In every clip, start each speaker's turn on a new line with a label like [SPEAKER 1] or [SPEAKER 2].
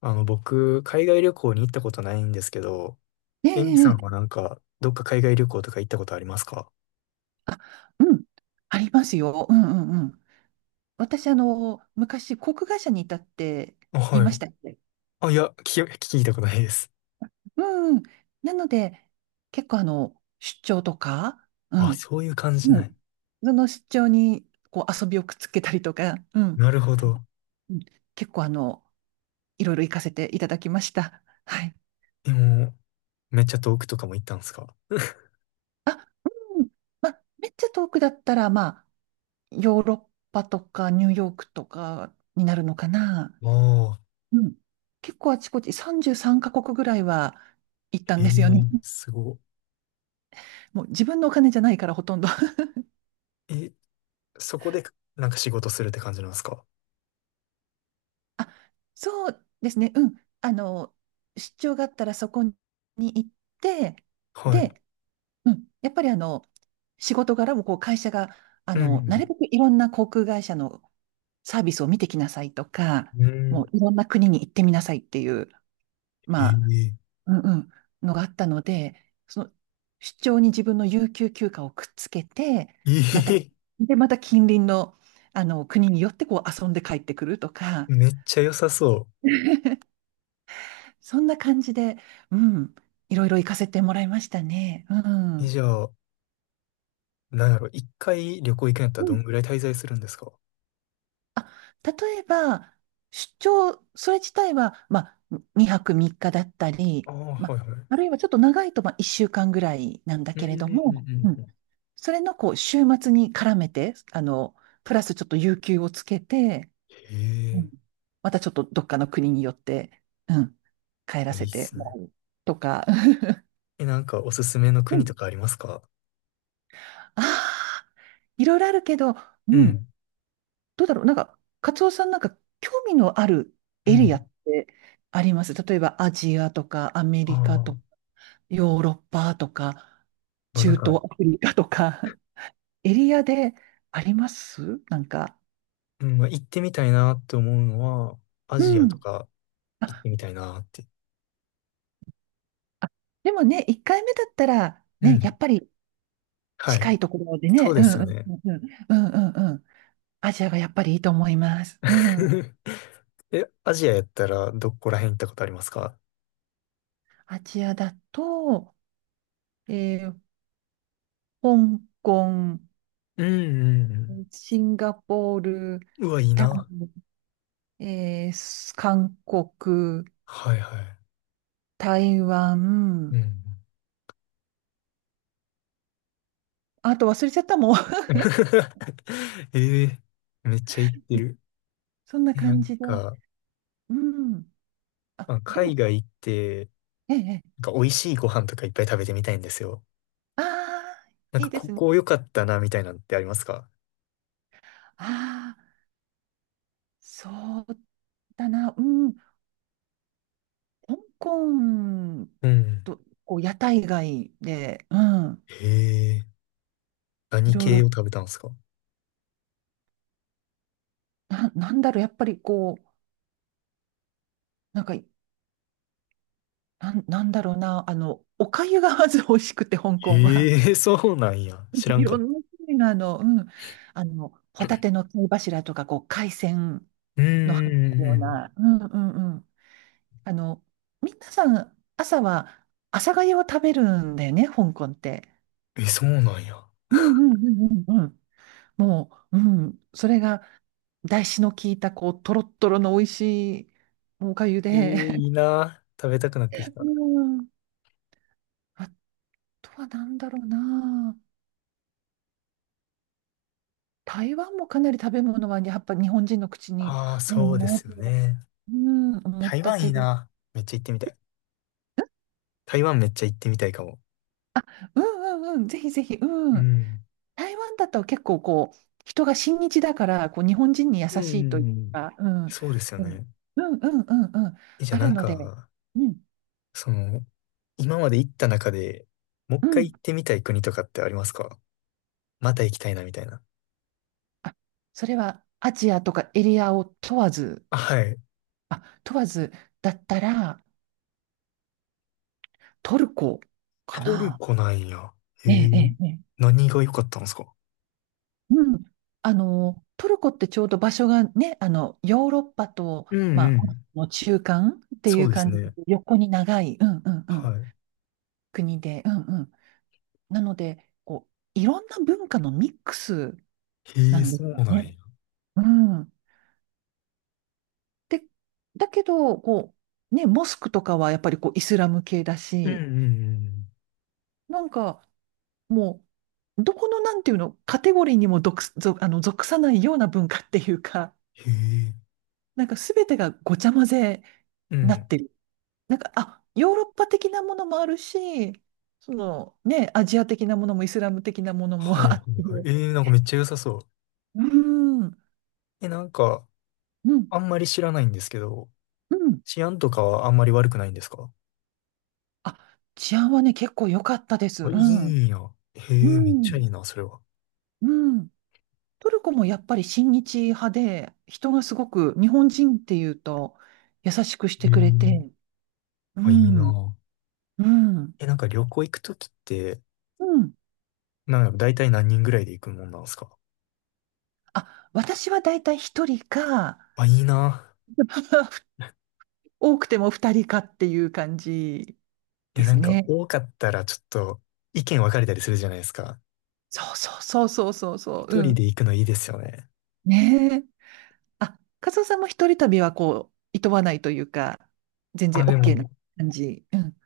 [SPEAKER 1] 僕、海外旅行に行ったことないんですけど、
[SPEAKER 2] え
[SPEAKER 1] エミさ
[SPEAKER 2] え
[SPEAKER 1] んは
[SPEAKER 2] ええ、
[SPEAKER 1] なんか、どっか海外旅行とか行ったことありますか？
[SPEAKER 2] あ、うん、ありますよ。うんうんうん。私、昔、航空会社にいたって
[SPEAKER 1] あ、
[SPEAKER 2] 言い
[SPEAKER 1] はい。
[SPEAKER 2] ましたっけ？
[SPEAKER 1] あ、いや、聞いたことないです。
[SPEAKER 2] うんうん。なので、結構、出張とか、う
[SPEAKER 1] あ、
[SPEAKER 2] ん、
[SPEAKER 1] そういう感じ。
[SPEAKER 2] う
[SPEAKER 1] な
[SPEAKER 2] ん。
[SPEAKER 1] い。
[SPEAKER 2] その出張に、こう、遊びをくっつけたりとか、うん。
[SPEAKER 1] なるほ
[SPEAKER 2] はい。
[SPEAKER 1] ど。
[SPEAKER 2] うん。結構、いろいろ行かせていただきました。はい。
[SPEAKER 1] でも、めっちゃ遠くとかも行ったんですか？
[SPEAKER 2] あ、うん。まあ、めっちゃ遠くだったら、まあ、ヨーロッパとか、ニューヨークとかになるのかな。
[SPEAKER 1] ああ、
[SPEAKER 2] うん。結構あちこち33カ国ぐらいは行ったん
[SPEAKER 1] え
[SPEAKER 2] ですよね。
[SPEAKER 1] え、すご
[SPEAKER 2] もう自分のお金じゃないからほとんど
[SPEAKER 1] い。え、そこで、なんか仕事するって感じなんですか？
[SPEAKER 2] あ、そうですね。うん。あの、出張があったらそこに行って、
[SPEAKER 1] はい。
[SPEAKER 2] で、うん。やっぱり仕事柄もこう会社が、
[SPEAKER 1] う
[SPEAKER 2] なる
[SPEAKER 1] ん。
[SPEAKER 2] べくいろんな航空会社のサービスを見てきなさいとか、
[SPEAKER 1] うん。う
[SPEAKER 2] も
[SPEAKER 1] ん。
[SPEAKER 2] ういろんな国に行ってみなさいっていう、
[SPEAKER 1] え
[SPEAKER 2] まあ、
[SPEAKER 1] え、
[SPEAKER 2] うんうん、のがあったので、その出張に自分の有給休暇をくっつけて、
[SPEAKER 1] え
[SPEAKER 2] また、
[SPEAKER 1] え、
[SPEAKER 2] で、また近隣の、国によってこう遊んで帰ってくるとか、
[SPEAKER 1] めっちゃ良さそ
[SPEAKER 2] そんな感じで、うん、いろいろ行かせてもらいましたね。う
[SPEAKER 1] う。え、
[SPEAKER 2] ん。
[SPEAKER 1] じゃあ、なんやろ、一回旅行行くんやったら
[SPEAKER 2] う
[SPEAKER 1] ど
[SPEAKER 2] ん。
[SPEAKER 1] んぐらい滞在するんですか？
[SPEAKER 2] あ、例えば、出張、それ自体は、まあ、2泊3日だったり、
[SPEAKER 1] ああ、
[SPEAKER 2] ま
[SPEAKER 1] はい
[SPEAKER 2] あ、
[SPEAKER 1] はい。
[SPEAKER 2] あるいはちょっと長いと、まあ、1週間ぐらいなんだ
[SPEAKER 1] うん
[SPEAKER 2] け
[SPEAKER 1] うん
[SPEAKER 2] れ
[SPEAKER 1] う
[SPEAKER 2] ども、う
[SPEAKER 1] んう
[SPEAKER 2] ん。
[SPEAKER 1] ん。
[SPEAKER 2] それのこう週末に絡めて、プラスちょっと有給をつけて、
[SPEAKER 1] へ
[SPEAKER 2] うん。
[SPEAKER 1] え。
[SPEAKER 2] またちょっとどっかの国によって、うん、帰ら
[SPEAKER 1] あ、いい
[SPEAKER 2] せ
[SPEAKER 1] っ
[SPEAKER 2] て
[SPEAKER 1] す
[SPEAKER 2] も
[SPEAKER 1] ね。
[SPEAKER 2] らうとか、
[SPEAKER 1] え、なんかおすすめの
[SPEAKER 2] う
[SPEAKER 1] 国
[SPEAKER 2] ん。
[SPEAKER 1] とかありますか？
[SPEAKER 2] ああ、いろいろあるけど、
[SPEAKER 1] う
[SPEAKER 2] うん、
[SPEAKER 1] ん、
[SPEAKER 2] どうだろう、なんか、カツオさんなんか興味のある
[SPEAKER 1] う
[SPEAKER 2] エリアっ
[SPEAKER 1] ん。
[SPEAKER 2] てあります例えばアジアとかアメ
[SPEAKER 1] あ
[SPEAKER 2] リカとか
[SPEAKER 1] あ、
[SPEAKER 2] ヨーロッパとか
[SPEAKER 1] まあなん
[SPEAKER 2] 中
[SPEAKER 1] か、
[SPEAKER 2] 東アフリカとか、エリアでありますなんか？
[SPEAKER 1] うん、まあ行ってみたいなって思うのは、ア
[SPEAKER 2] う
[SPEAKER 1] ジア
[SPEAKER 2] ん。
[SPEAKER 1] とか行っ
[SPEAKER 2] あ
[SPEAKER 1] てみたいなって。
[SPEAKER 2] あ、でもね、1回目だったら、
[SPEAKER 1] う
[SPEAKER 2] ね、や
[SPEAKER 1] ん。
[SPEAKER 2] っぱり
[SPEAKER 1] はい。
[SPEAKER 2] 近いところで
[SPEAKER 1] そ
[SPEAKER 2] ね、
[SPEAKER 1] う
[SPEAKER 2] う
[SPEAKER 1] で
[SPEAKER 2] ん
[SPEAKER 1] すよ
[SPEAKER 2] うん
[SPEAKER 1] ね。
[SPEAKER 2] うんうん、うんうんうん、アジアがやっぱりいいと思います。うん。
[SPEAKER 1] え、アジアやったらどこら辺行ったことありますか？
[SPEAKER 2] アジアだと、えー香港、
[SPEAKER 1] うんうんう
[SPEAKER 2] シンガポール、
[SPEAKER 1] ん。うわ、いい
[SPEAKER 2] タイ、
[SPEAKER 1] な。
[SPEAKER 2] えーす韓国、
[SPEAKER 1] はいはい。
[SPEAKER 2] 台
[SPEAKER 1] うん
[SPEAKER 2] 湾、
[SPEAKER 1] うん。
[SPEAKER 2] あと忘れちゃったもん。
[SPEAKER 1] ええ、めっちゃ行って る。
[SPEAKER 2] そんな
[SPEAKER 1] え、な
[SPEAKER 2] 感
[SPEAKER 1] ん
[SPEAKER 2] じで。
[SPEAKER 1] か、
[SPEAKER 2] うん。
[SPEAKER 1] ま
[SPEAKER 2] あ、
[SPEAKER 1] あ、
[SPEAKER 2] でも、
[SPEAKER 1] 海外行って、
[SPEAKER 2] ええ、え
[SPEAKER 1] な
[SPEAKER 2] え、
[SPEAKER 1] んか美味しいご飯とかいっぱい食べてみたいんですよ。
[SPEAKER 2] ああ、
[SPEAKER 1] なん
[SPEAKER 2] い
[SPEAKER 1] か
[SPEAKER 2] いで
[SPEAKER 1] こ
[SPEAKER 2] すね。
[SPEAKER 1] こ良かったな、みたいなのってありますか？
[SPEAKER 2] ああ、そうだな。うん。香港
[SPEAKER 1] うん。
[SPEAKER 2] と、こう、屋台街で、うん、
[SPEAKER 1] へえ、
[SPEAKER 2] い
[SPEAKER 1] 何
[SPEAKER 2] ろい
[SPEAKER 1] 系
[SPEAKER 2] ろ、
[SPEAKER 1] を食べたんですか？
[SPEAKER 2] なんだろう、やっぱりこう、なんか、なんだろうな、お粥がまず美味しくて、香港は。
[SPEAKER 1] へえ、そうなんや。知 ら
[SPEAKER 2] い
[SPEAKER 1] んか
[SPEAKER 2] ろ
[SPEAKER 1] っ
[SPEAKER 2] ん
[SPEAKER 1] た。
[SPEAKER 2] な種類の、うん、ホタテの貝柱とか、こう、海鮮
[SPEAKER 1] うん
[SPEAKER 2] の入った
[SPEAKER 1] う
[SPEAKER 2] よう
[SPEAKER 1] んう
[SPEAKER 2] な、うんうんうん。あの、皆さん、朝は、朝粥を食べるんだよね、香港って。
[SPEAKER 1] ん。え、そうなんや。
[SPEAKER 2] うんうんうんうんうん。もう、うん、それが、だしの効いた、こう、とろっとろの美味しいおかゆ
[SPEAKER 1] えー、
[SPEAKER 2] で、
[SPEAKER 1] いいな。食べたくなってき た。
[SPEAKER 2] うん。あとは何だろうな。台湾もかなり食べ物は、やっぱ日本人の口に
[SPEAKER 1] ああ、
[SPEAKER 2] う、
[SPEAKER 1] そうですよね。
[SPEAKER 2] うん、思っ
[SPEAKER 1] 台
[SPEAKER 2] た
[SPEAKER 1] 湾い
[SPEAKER 2] け
[SPEAKER 1] い
[SPEAKER 2] ど、
[SPEAKER 1] な。めっちゃ行ってみたい。台湾めっちゃ行ってみたいかも。
[SPEAKER 2] うんうんうん、ぜひぜひ、
[SPEAKER 1] う
[SPEAKER 2] うん。
[SPEAKER 1] ん。
[SPEAKER 2] 台湾だと結構こう、人が親日だから、こう、日本人に優
[SPEAKER 1] うんう
[SPEAKER 2] しいという
[SPEAKER 1] んうん。
[SPEAKER 2] か、うん。
[SPEAKER 1] そうですよ
[SPEAKER 2] うん
[SPEAKER 1] ね。
[SPEAKER 2] うんうんうんうん。
[SPEAKER 1] え、じゃあ
[SPEAKER 2] あ
[SPEAKER 1] な
[SPEAKER 2] る
[SPEAKER 1] ん
[SPEAKER 2] ので、
[SPEAKER 1] か、
[SPEAKER 2] うん。
[SPEAKER 1] その、今まで行った中で、もう
[SPEAKER 2] う
[SPEAKER 1] 一回
[SPEAKER 2] ん。
[SPEAKER 1] 行ってみたい国とかってありますか？また行きたいなみたいな。
[SPEAKER 2] あ、それはアジアとかエリアを問わず、
[SPEAKER 1] あ、はい。
[SPEAKER 2] あ、問わずだったらトルコか
[SPEAKER 1] トル
[SPEAKER 2] な。
[SPEAKER 1] コなんや。へ
[SPEAKER 2] え
[SPEAKER 1] え。
[SPEAKER 2] え、ええ、ええ、
[SPEAKER 1] 何が良かったんですか？
[SPEAKER 2] うん。トルコってちょうど場所がね、ヨーロッパと、
[SPEAKER 1] うん
[SPEAKER 2] ま
[SPEAKER 1] う
[SPEAKER 2] あ、
[SPEAKER 1] ん。
[SPEAKER 2] の中間ってい
[SPEAKER 1] そ
[SPEAKER 2] う
[SPEAKER 1] うです
[SPEAKER 2] 感じ
[SPEAKER 1] ね。
[SPEAKER 2] で、横に長い、うんうんうん、
[SPEAKER 1] は
[SPEAKER 2] 国で、うんうん。なので、こう、いろんな文化のミックス
[SPEAKER 1] い。へ
[SPEAKER 2] な
[SPEAKER 1] え、
[SPEAKER 2] んで
[SPEAKER 1] そ
[SPEAKER 2] す
[SPEAKER 1] う
[SPEAKER 2] よ
[SPEAKER 1] なん
[SPEAKER 2] ね。
[SPEAKER 1] や。
[SPEAKER 2] うん。で、だけど、こう、ね、モスクとかはやっぱりこうイスラム系だ
[SPEAKER 1] うんうんう
[SPEAKER 2] し、
[SPEAKER 1] ん。
[SPEAKER 2] なんか、もう、どこのなんていうの、カテゴリーにも属す、属あの、属さないような文化っていうか、
[SPEAKER 1] へえ。
[SPEAKER 2] なんかすべてがごちゃ混ぜ
[SPEAKER 1] う
[SPEAKER 2] になっ
[SPEAKER 1] ん。
[SPEAKER 2] てる。なんか、あ、ヨーロッパ的なものもあるし、そのね、アジア的なものもイスラム的なものも
[SPEAKER 1] はいは
[SPEAKER 2] あ
[SPEAKER 1] い
[SPEAKER 2] っ
[SPEAKER 1] はい。
[SPEAKER 2] て、
[SPEAKER 1] えー、なんかめっちゃ良さそう。
[SPEAKER 2] うん、うん、
[SPEAKER 1] え、なんか、あんまり知らないんですけど、
[SPEAKER 2] うん。
[SPEAKER 1] 治安とかはあんまり悪くないんですか？
[SPEAKER 2] あ、治安はね、結構良かったです。う
[SPEAKER 1] あ、いい
[SPEAKER 2] ん、
[SPEAKER 1] んや。へえ、
[SPEAKER 2] う
[SPEAKER 1] めっちゃい
[SPEAKER 2] ん、
[SPEAKER 1] いな、それは。
[SPEAKER 2] うん。トルコもやっぱり親日派で、人がすごく日本人っていうと優しくし
[SPEAKER 1] へ
[SPEAKER 2] て
[SPEAKER 1] え。
[SPEAKER 2] くれて、う
[SPEAKER 1] あ、いい
[SPEAKER 2] ん。
[SPEAKER 1] な。
[SPEAKER 2] うん。
[SPEAKER 1] え、なんか旅行行くときって、
[SPEAKER 2] うん。
[SPEAKER 1] なんか大体何人ぐらいで行くもんなんですか？
[SPEAKER 2] あ、私はだいたい一人か、
[SPEAKER 1] あ、いいな。
[SPEAKER 2] 多くても二人かっていう感じ
[SPEAKER 1] い
[SPEAKER 2] で
[SPEAKER 1] や、な
[SPEAKER 2] す
[SPEAKER 1] んか
[SPEAKER 2] ね。
[SPEAKER 1] 多かったらちょっと意見分かれたりするじゃないですか。
[SPEAKER 2] そうそうそうそうそうそう。
[SPEAKER 1] 一
[SPEAKER 2] う
[SPEAKER 1] 人で
[SPEAKER 2] ん。
[SPEAKER 1] 行くのいいですよね。
[SPEAKER 2] ねえ。あ、カズオさんも一人旅はこう、いとわないというか、全然
[SPEAKER 1] あ、で
[SPEAKER 2] OK
[SPEAKER 1] も、
[SPEAKER 2] な感じ。うん。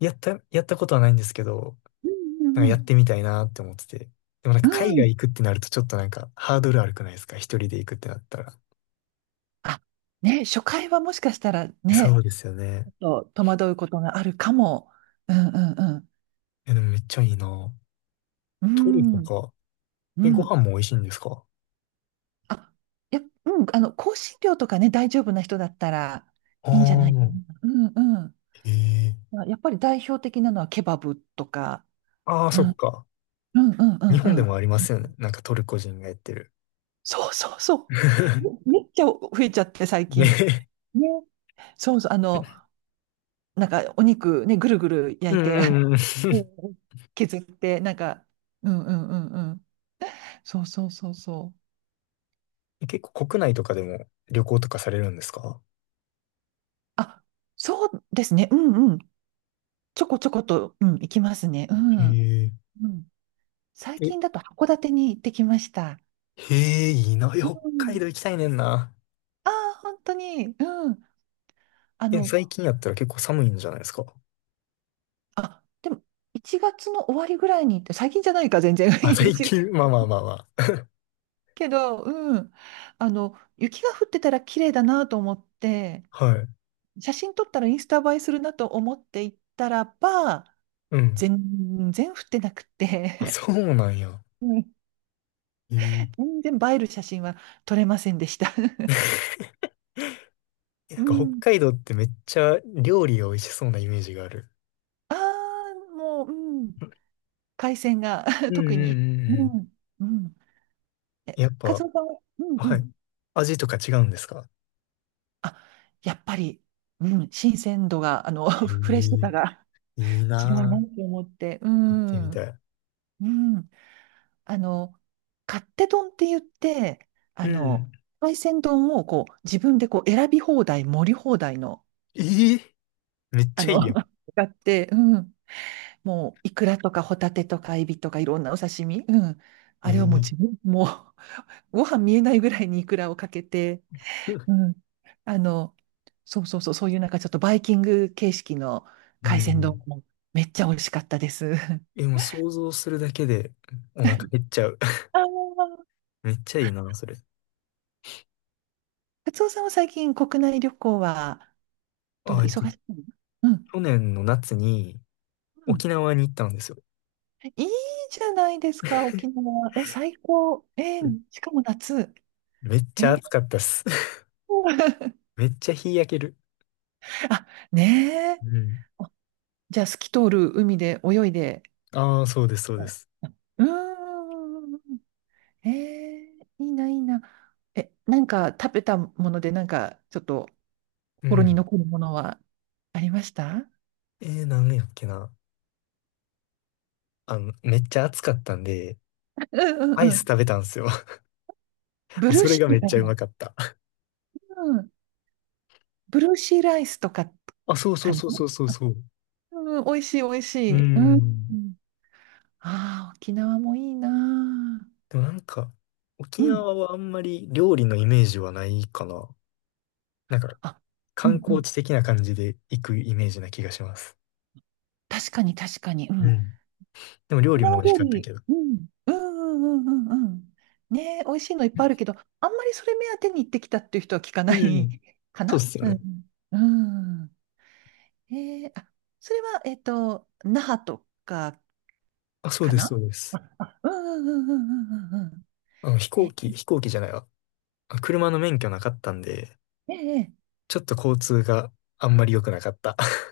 [SPEAKER 1] やったことはないんですけど、
[SPEAKER 2] う
[SPEAKER 1] な
[SPEAKER 2] ん
[SPEAKER 1] んか
[SPEAKER 2] う
[SPEAKER 1] やっ
[SPEAKER 2] ん
[SPEAKER 1] てみたいなって思ってて。でもなん
[SPEAKER 2] う
[SPEAKER 1] か海
[SPEAKER 2] ん。う
[SPEAKER 1] 外
[SPEAKER 2] ん。
[SPEAKER 1] 行くってなるとちょっとなんかハードル悪くないですか、一人で行くってなったら。
[SPEAKER 2] あ、ね、初回はもしかしたら
[SPEAKER 1] そ
[SPEAKER 2] ね、
[SPEAKER 1] うですよ
[SPEAKER 2] ち
[SPEAKER 1] ね。
[SPEAKER 2] ょっと戸惑うことがあるかも。うんうん
[SPEAKER 1] え、でもめっちゃいいな。
[SPEAKER 2] う
[SPEAKER 1] トル
[SPEAKER 2] ん。
[SPEAKER 1] コ
[SPEAKER 2] うん。
[SPEAKER 1] か。
[SPEAKER 2] う
[SPEAKER 1] え、ご
[SPEAKER 2] ん。
[SPEAKER 1] 飯も美味しいんですか？
[SPEAKER 2] あ、いや、うん、香辛料とかね、大丈夫な人だったら
[SPEAKER 1] あ
[SPEAKER 2] いいんじゃないか
[SPEAKER 1] あ
[SPEAKER 2] な。うんうん。
[SPEAKER 1] ー、へえ。
[SPEAKER 2] まあやっぱり代表的なのはケバブとか、
[SPEAKER 1] ああ、
[SPEAKER 2] う
[SPEAKER 1] そっ
[SPEAKER 2] ん、
[SPEAKER 1] か。
[SPEAKER 2] うんうんう
[SPEAKER 1] 日
[SPEAKER 2] ん
[SPEAKER 1] 本
[SPEAKER 2] う
[SPEAKER 1] でも
[SPEAKER 2] ん。
[SPEAKER 1] ありますよね。なんかトルコ人がやってる。
[SPEAKER 2] そうそうそう。めっちゃ増えちゃって最近。
[SPEAKER 1] ね。
[SPEAKER 2] ね。そうそう。なんかお肉ね、ぐるぐる
[SPEAKER 1] う
[SPEAKER 2] 焼いて、
[SPEAKER 1] んうんうん。
[SPEAKER 2] うん、削って、なんか、うんうんうんうん。そうそうそうそう。
[SPEAKER 1] 結構国内とかでも旅行とかされるんですか？
[SPEAKER 2] あ、そうですね。うんうん。ちょこちょこと、うん、いきますね。う
[SPEAKER 1] へ
[SPEAKER 2] ん。
[SPEAKER 1] え。
[SPEAKER 2] うん。最
[SPEAKER 1] え、
[SPEAKER 2] 近だと函館に行ってきました。
[SPEAKER 1] へえ、いいな。
[SPEAKER 2] う
[SPEAKER 1] 北海
[SPEAKER 2] ん。
[SPEAKER 1] 道行きたいねんな。
[SPEAKER 2] ああ、本当に。うん。あ
[SPEAKER 1] え、
[SPEAKER 2] の、
[SPEAKER 1] 最近やったら結構寒いんじゃないですか？
[SPEAKER 2] あ、でも、1月の終わりぐらいに行って、最近じゃないか、全然。
[SPEAKER 1] あ、
[SPEAKER 2] い
[SPEAKER 1] 最
[SPEAKER 2] ち
[SPEAKER 1] 近、まあまあまあま
[SPEAKER 2] けど、うん。雪が降ってたら綺麗だなと思って、
[SPEAKER 1] あ。はい。
[SPEAKER 2] 写真撮ったらインスタ映えするなと思って行ったらば、
[SPEAKER 1] うん。
[SPEAKER 2] 全然降ってなく
[SPEAKER 1] あ、
[SPEAKER 2] て、
[SPEAKER 1] そうなんや。
[SPEAKER 2] うん。
[SPEAKER 1] へえ。
[SPEAKER 2] 全然映える写真は撮れませんでした。
[SPEAKER 1] え、なん
[SPEAKER 2] う
[SPEAKER 1] か北
[SPEAKER 2] ん。
[SPEAKER 1] 海道ってめっちゃ料理が美味しそうなイメージがある。
[SPEAKER 2] ああ、もう、うん。海鮮が
[SPEAKER 1] う ん
[SPEAKER 2] 特
[SPEAKER 1] うんう
[SPEAKER 2] に。
[SPEAKER 1] んう
[SPEAKER 2] う
[SPEAKER 1] ん。
[SPEAKER 2] ん、うん。え、
[SPEAKER 1] やっ
[SPEAKER 2] カ
[SPEAKER 1] ぱ、
[SPEAKER 2] ツオさんは、うんう
[SPEAKER 1] はい。
[SPEAKER 2] ん。
[SPEAKER 1] 味とか違うんですか？
[SPEAKER 2] あ、やっぱり、うん、新鮮度が、
[SPEAKER 1] へえ、
[SPEAKER 2] フレッシュさ
[SPEAKER 1] い
[SPEAKER 2] が
[SPEAKER 1] い
[SPEAKER 2] 違うなっ
[SPEAKER 1] な
[SPEAKER 2] て思って、う
[SPEAKER 1] ぁ。行ってみ
[SPEAKER 2] ん、
[SPEAKER 1] たい。
[SPEAKER 2] うん。あの、勝手丼って言って、あ
[SPEAKER 1] う
[SPEAKER 2] の、
[SPEAKER 1] ん。
[SPEAKER 2] 海鮮丼をこう、自分でこう、選び放題、盛り放題の、
[SPEAKER 1] えー、めっ
[SPEAKER 2] あ
[SPEAKER 1] ちゃい
[SPEAKER 2] の、
[SPEAKER 1] いやん。
[SPEAKER 2] があって、うん。もう、イクラとかホタテとかエビとかいろんなお刺身、うん。
[SPEAKER 1] え
[SPEAKER 2] あれをもう
[SPEAKER 1] ー、
[SPEAKER 2] 自分、もう、ご飯見えないぐらいにイクラをかけて、うん。あの、そうそうそう、そういうなんかちょっとバイキング形式の
[SPEAKER 1] う
[SPEAKER 2] 海鮮丼
[SPEAKER 1] ん。
[SPEAKER 2] もめっちゃ美味しかったです。
[SPEAKER 1] え、も う想像するだけでお腹減っちゃう。
[SPEAKER 2] あー、
[SPEAKER 1] めっちゃいいな、それ。
[SPEAKER 2] カツオさんは最近国内旅行はどんな、
[SPEAKER 1] あ、えっと、
[SPEAKER 2] 忙しいの？うん。
[SPEAKER 1] 去年の夏に
[SPEAKER 2] うん。
[SPEAKER 1] 沖縄に行ったんですよ。
[SPEAKER 2] いいじゃないですか、沖縄。え、最高。えー、
[SPEAKER 1] え、
[SPEAKER 2] しかも夏。
[SPEAKER 1] めっ
[SPEAKER 2] え
[SPEAKER 1] ちゃ
[SPEAKER 2] ー
[SPEAKER 1] 暑かったっす。めっちゃ日焼ける。
[SPEAKER 2] あ、ねえ。
[SPEAKER 1] うん。
[SPEAKER 2] じゃあ、透き通る海で泳いで。
[SPEAKER 1] ああ、そうです、そう
[SPEAKER 2] う
[SPEAKER 1] です。
[SPEAKER 2] ん。うーん、えー、いいな、いいな。え、なんか食べたもので、なんかちょっと
[SPEAKER 1] う
[SPEAKER 2] 心に
[SPEAKER 1] ん。
[SPEAKER 2] 残るものはありました？
[SPEAKER 1] えー、なんやっけな。あの、めっちゃ暑かったんで、
[SPEAKER 2] うんうん
[SPEAKER 1] アイ
[SPEAKER 2] う
[SPEAKER 1] ス
[SPEAKER 2] ん。
[SPEAKER 1] 食べたんですよ。も
[SPEAKER 2] ブ
[SPEAKER 1] う
[SPEAKER 2] ルー
[SPEAKER 1] それ
[SPEAKER 2] シ
[SPEAKER 1] が
[SPEAKER 2] ー
[SPEAKER 1] め
[SPEAKER 2] ル
[SPEAKER 1] っ
[SPEAKER 2] か
[SPEAKER 1] ちゃう
[SPEAKER 2] な？
[SPEAKER 1] まかった。
[SPEAKER 2] うん。ブルーシーライスとか
[SPEAKER 1] あ、そうそ
[SPEAKER 2] か
[SPEAKER 1] う
[SPEAKER 2] な？
[SPEAKER 1] そうそうそうそう。
[SPEAKER 2] うん、美味しい美味し
[SPEAKER 1] う
[SPEAKER 2] い。うん。う
[SPEAKER 1] ん。
[SPEAKER 2] ん。あー、沖縄もいいな
[SPEAKER 1] でもなんか、
[SPEAKER 2] ー、
[SPEAKER 1] 沖
[SPEAKER 2] うん。
[SPEAKER 1] 縄はあんまり料理のイメージはないかな。なんか、
[SPEAKER 2] あ、う
[SPEAKER 1] 観
[SPEAKER 2] んう
[SPEAKER 1] 光
[SPEAKER 2] ん。
[SPEAKER 1] 地的な感じで行くイメージな気がします。
[SPEAKER 2] 確かに確かに。う
[SPEAKER 1] う
[SPEAKER 2] ん。
[SPEAKER 1] ん。でも料
[SPEAKER 2] 沖
[SPEAKER 1] 理も
[SPEAKER 2] 縄
[SPEAKER 1] 美味し
[SPEAKER 2] 料
[SPEAKER 1] かったけ
[SPEAKER 2] 理。
[SPEAKER 1] ど。
[SPEAKER 2] うん。うんうんうんうんうん。ねえ、美味しいのいっぱいあるけど、あんまりそれ目当てに行ってきたっていう人は聞かな
[SPEAKER 1] うん。
[SPEAKER 2] いか
[SPEAKER 1] そうっ
[SPEAKER 2] な、
[SPEAKER 1] すよ
[SPEAKER 2] う
[SPEAKER 1] ね。
[SPEAKER 2] ん。うん。えー、あ、それは、那覇とか
[SPEAKER 1] あ、そう
[SPEAKER 2] か
[SPEAKER 1] です、そ
[SPEAKER 2] な？
[SPEAKER 1] うです。
[SPEAKER 2] あ うんうんうんうんうんうんうん。
[SPEAKER 1] あの、
[SPEAKER 2] ね、
[SPEAKER 1] 飛行機じゃないわ。あ、車の免許なかったんで、
[SPEAKER 2] ええ、ええ、
[SPEAKER 1] ちょっと交通があんまり良くなかった。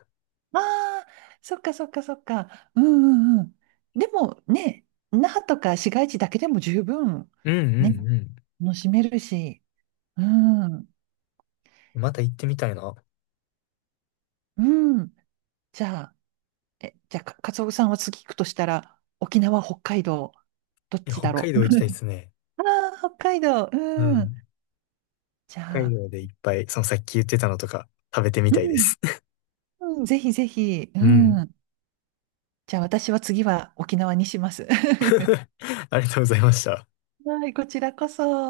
[SPEAKER 2] ああー、そっかそっかそっか。うんうんうん。でもね、那覇とか市街地だけでも十分、
[SPEAKER 1] うんう
[SPEAKER 2] ね、
[SPEAKER 1] んう
[SPEAKER 2] 楽しめるし。うん、
[SPEAKER 1] ん。また行ってみたいな。
[SPEAKER 2] うん。じゃあ、カツオさんは次行くとしたら、沖縄、北海道、どっ
[SPEAKER 1] いや、
[SPEAKER 2] ち
[SPEAKER 1] 北
[SPEAKER 2] だろ
[SPEAKER 1] 海
[SPEAKER 2] う。
[SPEAKER 1] 道行きたいで すね。
[SPEAKER 2] ああ、北海道、
[SPEAKER 1] う
[SPEAKER 2] うん。
[SPEAKER 1] ん。
[SPEAKER 2] じ
[SPEAKER 1] 北
[SPEAKER 2] ゃ
[SPEAKER 1] 海
[SPEAKER 2] あ、
[SPEAKER 1] 道でいっぱい、そのさっき言ってたのとか食べてみ
[SPEAKER 2] う
[SPEAKER 1] たいで
[SPEAKER 2] ん、
[SPEAKER 1] す。
[SPEAKER 2] うん、ぜひぜひ、う
[SPEAKER 1] うん。
[SPEAKER 2] ん。じゃあ私は次は沖縄にします。
[SPEAKER 1] ありがとうございました。
[SPEAKER 2] はい、こちらこそ。